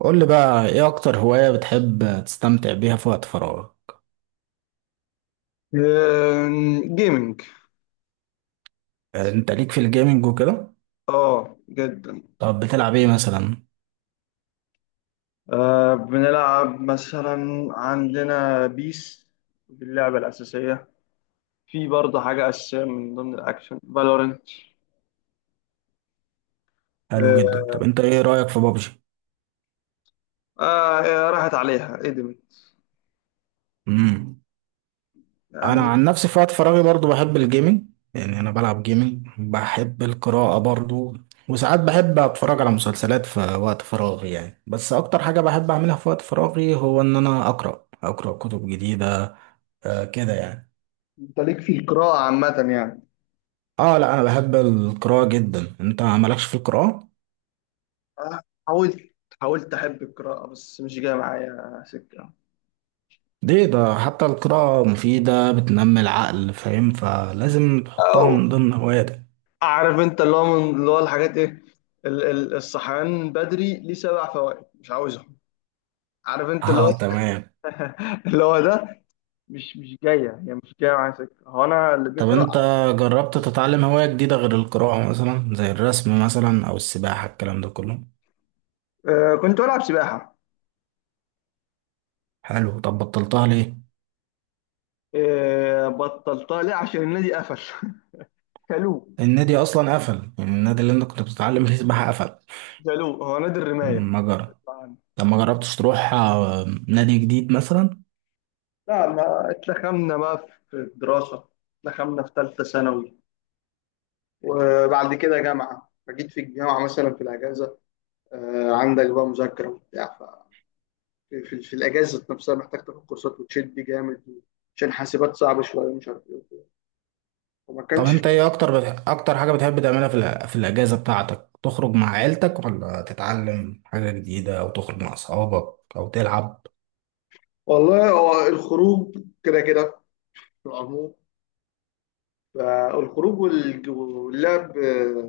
قول لي بقى ايه اكتر هواية بتحب تستمتع بيها في وقت فراغك؟ جيمنج. يعني انت ليك في الجيمنج وكده. اه، جدا. طب بتلعب ايه مثلا؟ بنلعب مثلا عندنا بيس. دي اللعبة الأساسية. في برضه حاجة أساسية من ضمن الأكشن، فالورنت. حلو آه, جدا. طب انت ايه رأيك في بابجي؟ راحت عليها، قدمت. امم. انا يعني. عن نفسي في وقت فراغي برضو بحب الجيمنج، يعني انا بلعب جيمنج. بحب القراءة برضو، وساعات بحب اتفرج على مسلسلات في وقت فراغي يعني، بس اكتر حاجة بحب اعملها في وقت فراغي هو ان انا اقرأ كتب جديدة. آه كده يعني. أنت ليك في القراءة عامة يعني؟ اه، لا انا بحب القراءة جدا. انت مالكش في القراءة؟ آه. حاولت. أحب القراءة، بس مش جاية معايا سكة. ليه؟ ده حتى القراءة مفيدة، بتنمي العقل، فاهم؟ فلازم تحطها أو. من ضمن هواياتك. أعرف أنت اللي هو، من اللي هو الحاجات إيه، الصحيان بدري ليه 7 فوائد مش عاوزهم. عارف أنت اللي هو. اه تمام. اللي هو ده. مش جايه، هي مش جايه معايا سكه، هو انا اللي طب بيقرا. انت جربت تتعلم هواية جديدة غير القراءة، مثلا زي الرسم مثلا، او السباحة، الكلام ده كله؟ كنت بلعب سباحه. حلو. طب بطلتها ليه؟ بطلتها ليه؟ عشان النادي قفل. شالوه. النادي اصلا قفل؟ يعني النادي اللي انت كنت بتتعلم فيه سباحة قفل؟ شالوه، هو نادي الرمايه. ما جرى. طب ما جربتش تروح نادي جديد مثلا؟ لا، ما اتلخمنا بقى في الدراسه. اتلخمنا في ثالثه ثانوي. وبعد كده جامعه، فجيت في الجامعه مثلا في الاجازه. عندك بقى مذاكره وبتاع ف. في الاجازه نفسها، محتاج تاخد كورسات وتشد جامد. عشان حاسبات صعبه شويه، مش عارف ايه وكده. وما طب كانش. انت ايه اكتر اكتر حاجة بتحب تعملها في في الاجازة بتاعتك؟ تخرج مع عيلتك، ولا تتعلم حاجة جديدة، او تخرج مع اصحابك، او تلعب؟ والله، هو الخروج كده كده، في العموم. فالخروج، واللعب.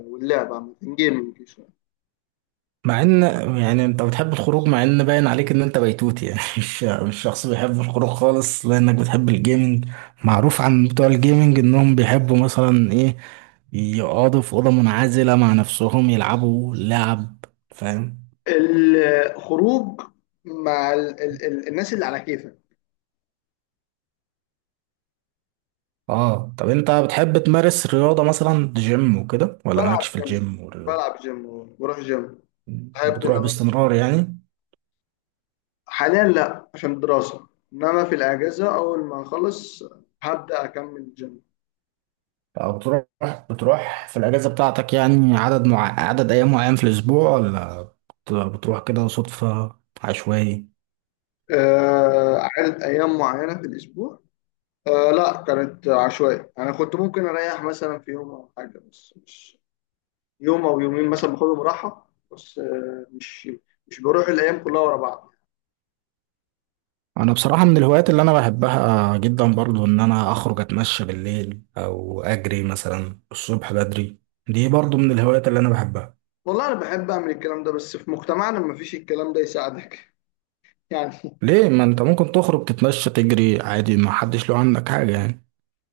واللعب عامة، جيمنج شوية. مع ان يعني انت بتحب الخروج، مع ان باين عليك ان انت بيتوت يعني مش شخص بيحب الخروج خالص، لانك بتحب الجيمنج. معروف عن بتوع الجيمنج انهم بيحبوا مثلا ايه؟ يقعدوا في أوضة منعزلة مع نفسهم يلعبوا لعب، فاهم؟ الخروج مع ال ال ال الناس اللي على كيفك. اه. طب انت بتحب تمارس رياضة، مثلا جيم وكده، ولا بلعب مالكش في جيم. الجيم والرياضة؟ بلعب جيم وبروح جيم. بحب ان بتروح انا بس-. باستمرار يعني، حاليا لا، عشان دراسة. انما في الاجازة اول ما اخلص، هبدأ اكمل جيم. او بتروح في الاجازه بتاعتك يعني، عدد ايام معين في الاسبوع، ولا بتروح كده صدفه، عشوائي؟ آه، عدد ايام معينة في الاسبوع. آه، لا كانت عشوائية، انا كنت ممكن اريح مثلا في يوم او حاجة، بس مش. يوم او يومين مثلا باخدهم راحه، بس مش. مش بروح الايام كلها ورا بعض. انا بصراحه من الهوايات اللي انا بحبها جدا برضو، ان انا اخرج اتمشى بالليل، او اجري مثلا الصبح بدري. دي برضو من الهوايات اللي انا بحبها. والله انا بحب اعمل الكلام ده، بس في مجتمعنا ما فيش الكلام ده يساعدك. يعني. ليه؟ ما انت ممكن تخرج تتمشى تجري عادي، ما حدش له عنك حاجه يعني.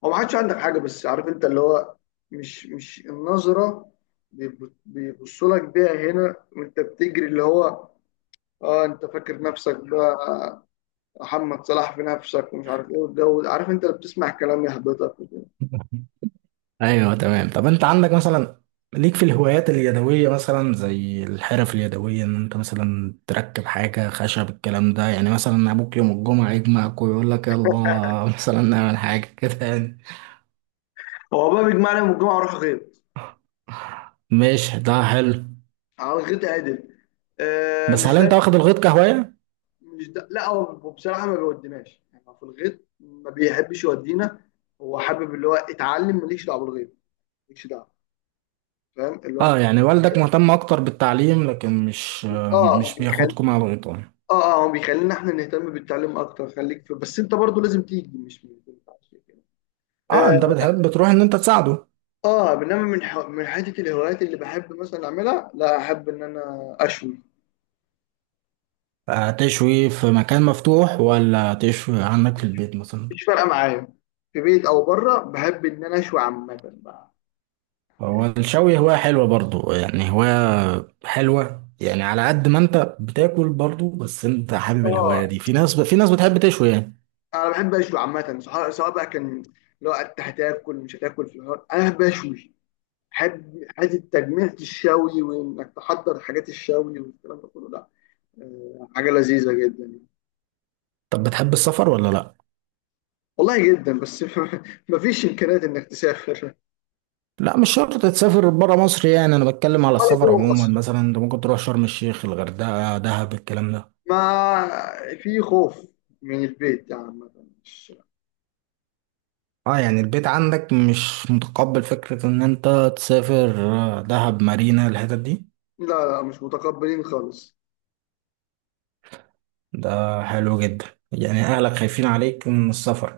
هو ما حدش عندك حاجه، بس عارف انت اللي هو، مش النظره، بيبصوا لك بيها هنا وانت بتجري، اللي هو. اه، انت فاكر نفسك بقى محمد صلاح في نفسك ومش عارف ايه والجو ده. عارف، انت اللي بتسمع كلام يهبطك وكده. ايوه تمام. طب انت عندك مثلا، ليك في الهوايات اليدويه، مثلا زي الحرف اليدويه، ان انت مثلا تركب حاجه خشب، الكلام ده؟ يعني مثلا ابوك يوم الجمعه يجمعك ويقول لك يلا مثلا نعمل حاجه كده يعني. هو بقى بيجمعني يوم الجمعه، اروح غيط. ماشي ده حلو. على الغيط عدل. بس مش هل زي. انت واخد الغيط كهوايه؟ مش ده لا، هو بصراحه ما بيوديناش يعني، هو في الغيط ما بيحبش يودينا. هو حابب، اللي هو، اتعلم ماليش دعوه بالغيط. ماليش دعوه. فاهم اللي هو. اه يعني والدك مهتم اكتر بالتعليم، لكن مش اه، مش بيخلي. بياخدكم مع الغيطان. اه، اه، هو بيخلينا احنا نهتم بالتعليم اكتر، خليك في، بس انت برضو لازم تيجي، مش ينفعش كده. اه، اه. انت بتحب تروح ان انت تساعده. آه، بينما من حته الهوايات اللي بحب مثلا اعملها، لا احب ان انا اشوي. تشوي في مكان مفتوح، ولا تشوي عندك في البيت مثلا؟ مش فارقه معايا. في بيت او بره، بحب ان انا اشوي عامه بقى. هو الشوي هواية حلوة برضو، يعني هواية حلوة، يعني على قد ما انت بتاكل برضو، بس انت حابب اه، الهواية دي. في ناس بتحب تشوي يعني. انا بحب اشوي عامه، سواء بقى كان لو انت هتاكل مش هتاكل في النهار، انا بحب اشوي. بحب حته تجميع الشوي، وانك تحضر حاجات الشوي والكلام ده كله، لا. آه، حاجه لذيذه جدا يعني. طب بتحب السفر ولا لا؟ والله جدا، بس. مفيش امكانيات انك تسافر. لا، مش شرط تسافر برا مصر، يعني انا بتكلم على ولا السفر جوه عموما، مصر، مثلا انت ممكن تروح شرم الشيخ، الغردقة، دهب، الكلام ده. ما في خوف من البيت يعني، عامه. مش. اه يعني البيت عندك مش متقبل فكرة ان انت تسافر دهب، مارينا، الحتت دي. لا، لا، مش متقبلين خالص. ده حلو جدا. يعني اهلك خايفين عليك من السفر.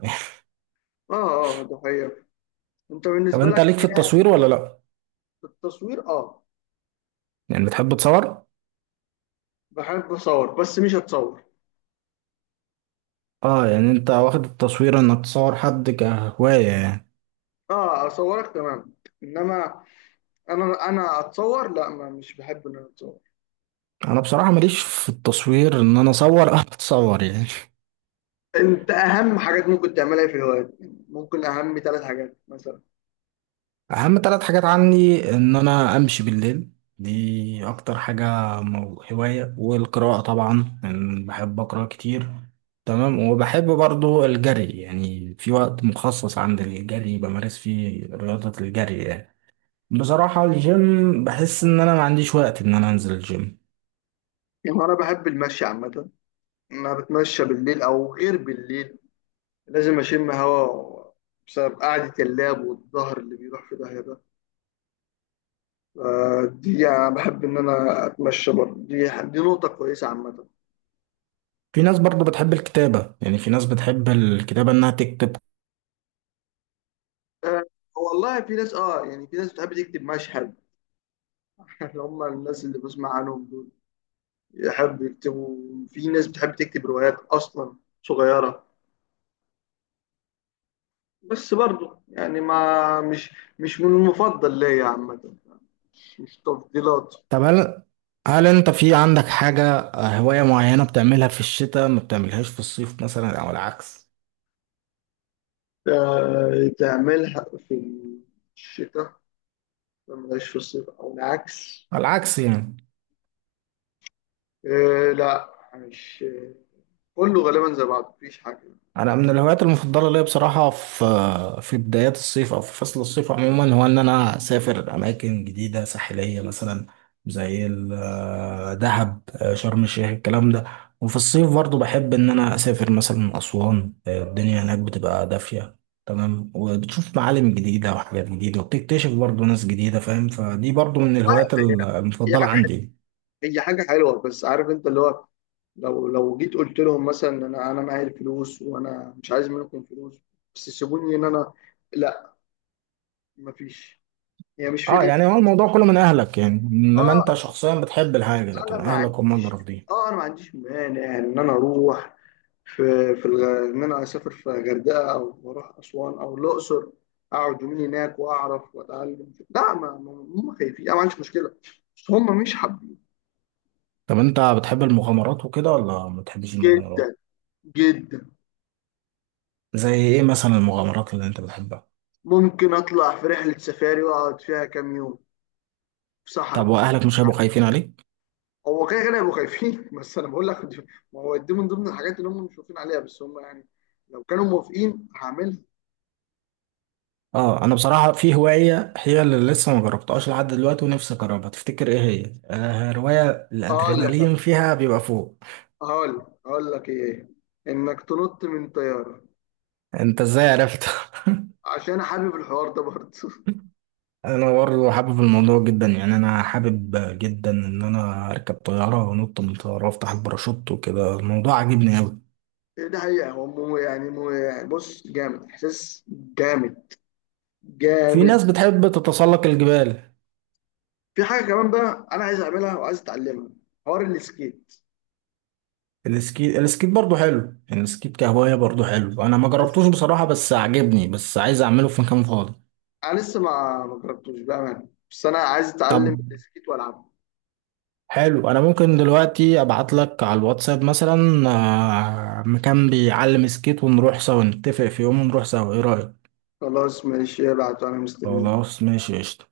اه. اه، ده حقيقة. انت طب بالنسبه انت لك ليك في ايه اهم التصوير ولا هواية؟ لا؟ التصوير، اه. يعني بتحب تصور؟ بحب اصور، بس مش هتصور. اه يعني انت واخد التصوير انك تصور حد كهواية يعني. اه، اصورك تمام. انما انا اتصور، لا ما مش بحب ان انا اتصور. انا بصراحة ماليش في التصوير، ان انا اصور او اتصور يعني. انت اهم حاجات ممكن تعملها في الهوايات؟ ممكن اهم 3 حاجات مثلا؟ اهم 3 حاجات عني ان انا امشي بالليل، دي اكتر حاجة، هواية، والقراءة طبعا يعني، بحب اقرا كتير. تمام. وبحب برضو الجري، يعني في وقت مخصص عند الجري بمارس فيه رياضة الجري يعني. بصراحة الجيم بحس ان انا ما عنديش وقت ان انا انزل الجيم. يعني انا بحب المشي عامه. انا بتمشى بالليل او غير بالليل. لازم اشم هوا. بسبب قعده اللاب والظهر اللي بيروح في داهيه ده. آه، دي يعني انا بحب ان انا اتمشى برضه، دي نقطه كويسه عامه. في ناس برضو بتحب الكتابة، يعني في ناس بتحب الكتابة إنها تكتب. آه. والله في ناس، اه يعني، في ناس بتحب تكتب مشهد. اللي هم الناس اللي بسمع عنهم دول يحب يكتبوا. في ناس بتحب تكتب روايات اصلا، صغيره. بس برضه يعني ما مش، مش من المفضل ليا عامه. مش تفضيلات. طب هل أنت في عندك حاجة، هواية معينة بتعملها في الشتاء ما بتعملهاش في الصيف مثلا، أو العكس؟ آه، تعملها في الشتاء ما ملهاش في الصيف او العكس؟ على العكس يعني. آه، لا مش. كله غالبا زي بعض، مفيش حاجه. انا من الهوايات المفضله ليا بصراحه، في بدايات الصيف، او في فصل الصيف عموما، هو ان انا اسافر اماكن جديده ساحليه مثلا، زي دهب، شرم الشيخ، الكلام ده. وفي الصيف برضو بحب ان انا اسافر مثلا اسوان، الدنيا هناك بتبقى دافيه تمام، وبتشوف معالم جديده وحاجات جديده، وبتكتشف برضو ناس جديده، فاهم؟ فدي برضو من آه، الهوايات هي هي المفضله حاجه عندي. هي حاجه حلوه، بس عارف انت اللي هو، لو جيت قلت لهم مثلا، انا معايا الفلوس، وانا مش عايز منكم فلوس، بس سيبوني ان انا. مفيش. هي يعني مش اه فكره يعني هو فلوس. الموضوع كله من اهلك، يعني انما انت اه، شخصيا بتحب الحاجه، لكن انا ما اهلك هم اللي عنديش. رافضين. اه، انا ما عنديش مانع ان انا اروح في ان انا اسافر في غردقه او اروح اسوان او الاقصر، اقعد يومين هناك واعرف واتعلم، لا، هم خايفين، انا ما عنديش مشكله، بس هم مش حابين. طب انت بتحب المغامرات وكده، ولا ما بتحبش جدا. المغامرات؟ جدا. زي ايه مثلا المغامرات اللي انت بتحبها؟ ممكن اطلع في رحله سفاري واقعد فيها كام يوم، في طب صحراء. واهلك مش هيبقوا يعني. خايفين عليك؟ هو كده كده هيبقوا خايفين، بس انا بقول لك، ما هو دي من ضمن الحاجات اللي هم مش واقفين عليها، بس هم يعني لو كانوا موافقين هعملها. اه انا بصراحه في هوايه، هي اللي لسه ما جربتهاش لحد دلوقتي ونفسي اجربها، تفتكر ايه هي؟ روايه هقول لك الادرينالين فيها بيبقى فوق. هقول لك ايه؟ انك تنط من طياره. انت ازاي عرفت؟ عشان حابب الحوار ده برضه. انا برضه حابب الموضوع جدا يعني، انا حابب جدا ان انا اركب طياره وانط من طياره وافتح الباراشوت وكده، الموضوع عاجبني قوي. إيه، ده حقيقه، هو مو يعني بص جامد، احساس جامد. في جامد. ناس بتحب تتسلق الجبال. في حاجه كمان بقى انا عايز اعملها وعايز اتعلمها، حوار السكيت. السكيت، السكيت برضه حلو يعني، السكيت كهواية برضه حلو. انا ما بس جربتوش بصراحة، بس عجبني، بس عايز اعمله في مكان فاضي. انا لسه ما جربتوش بقى، بس انا عايز اتعلم طب السكيت والعبه. حلو، انا ممكن دلوقتي ابعت لك على الواتساب مثلا مكان بيعلم سكيت، ونروح سوا نتفق في يوم ونروح سوا، ايه رأيك؟ خلاص ماشي، ابعت وانا مستنيك. خلاص ماشي قشطة.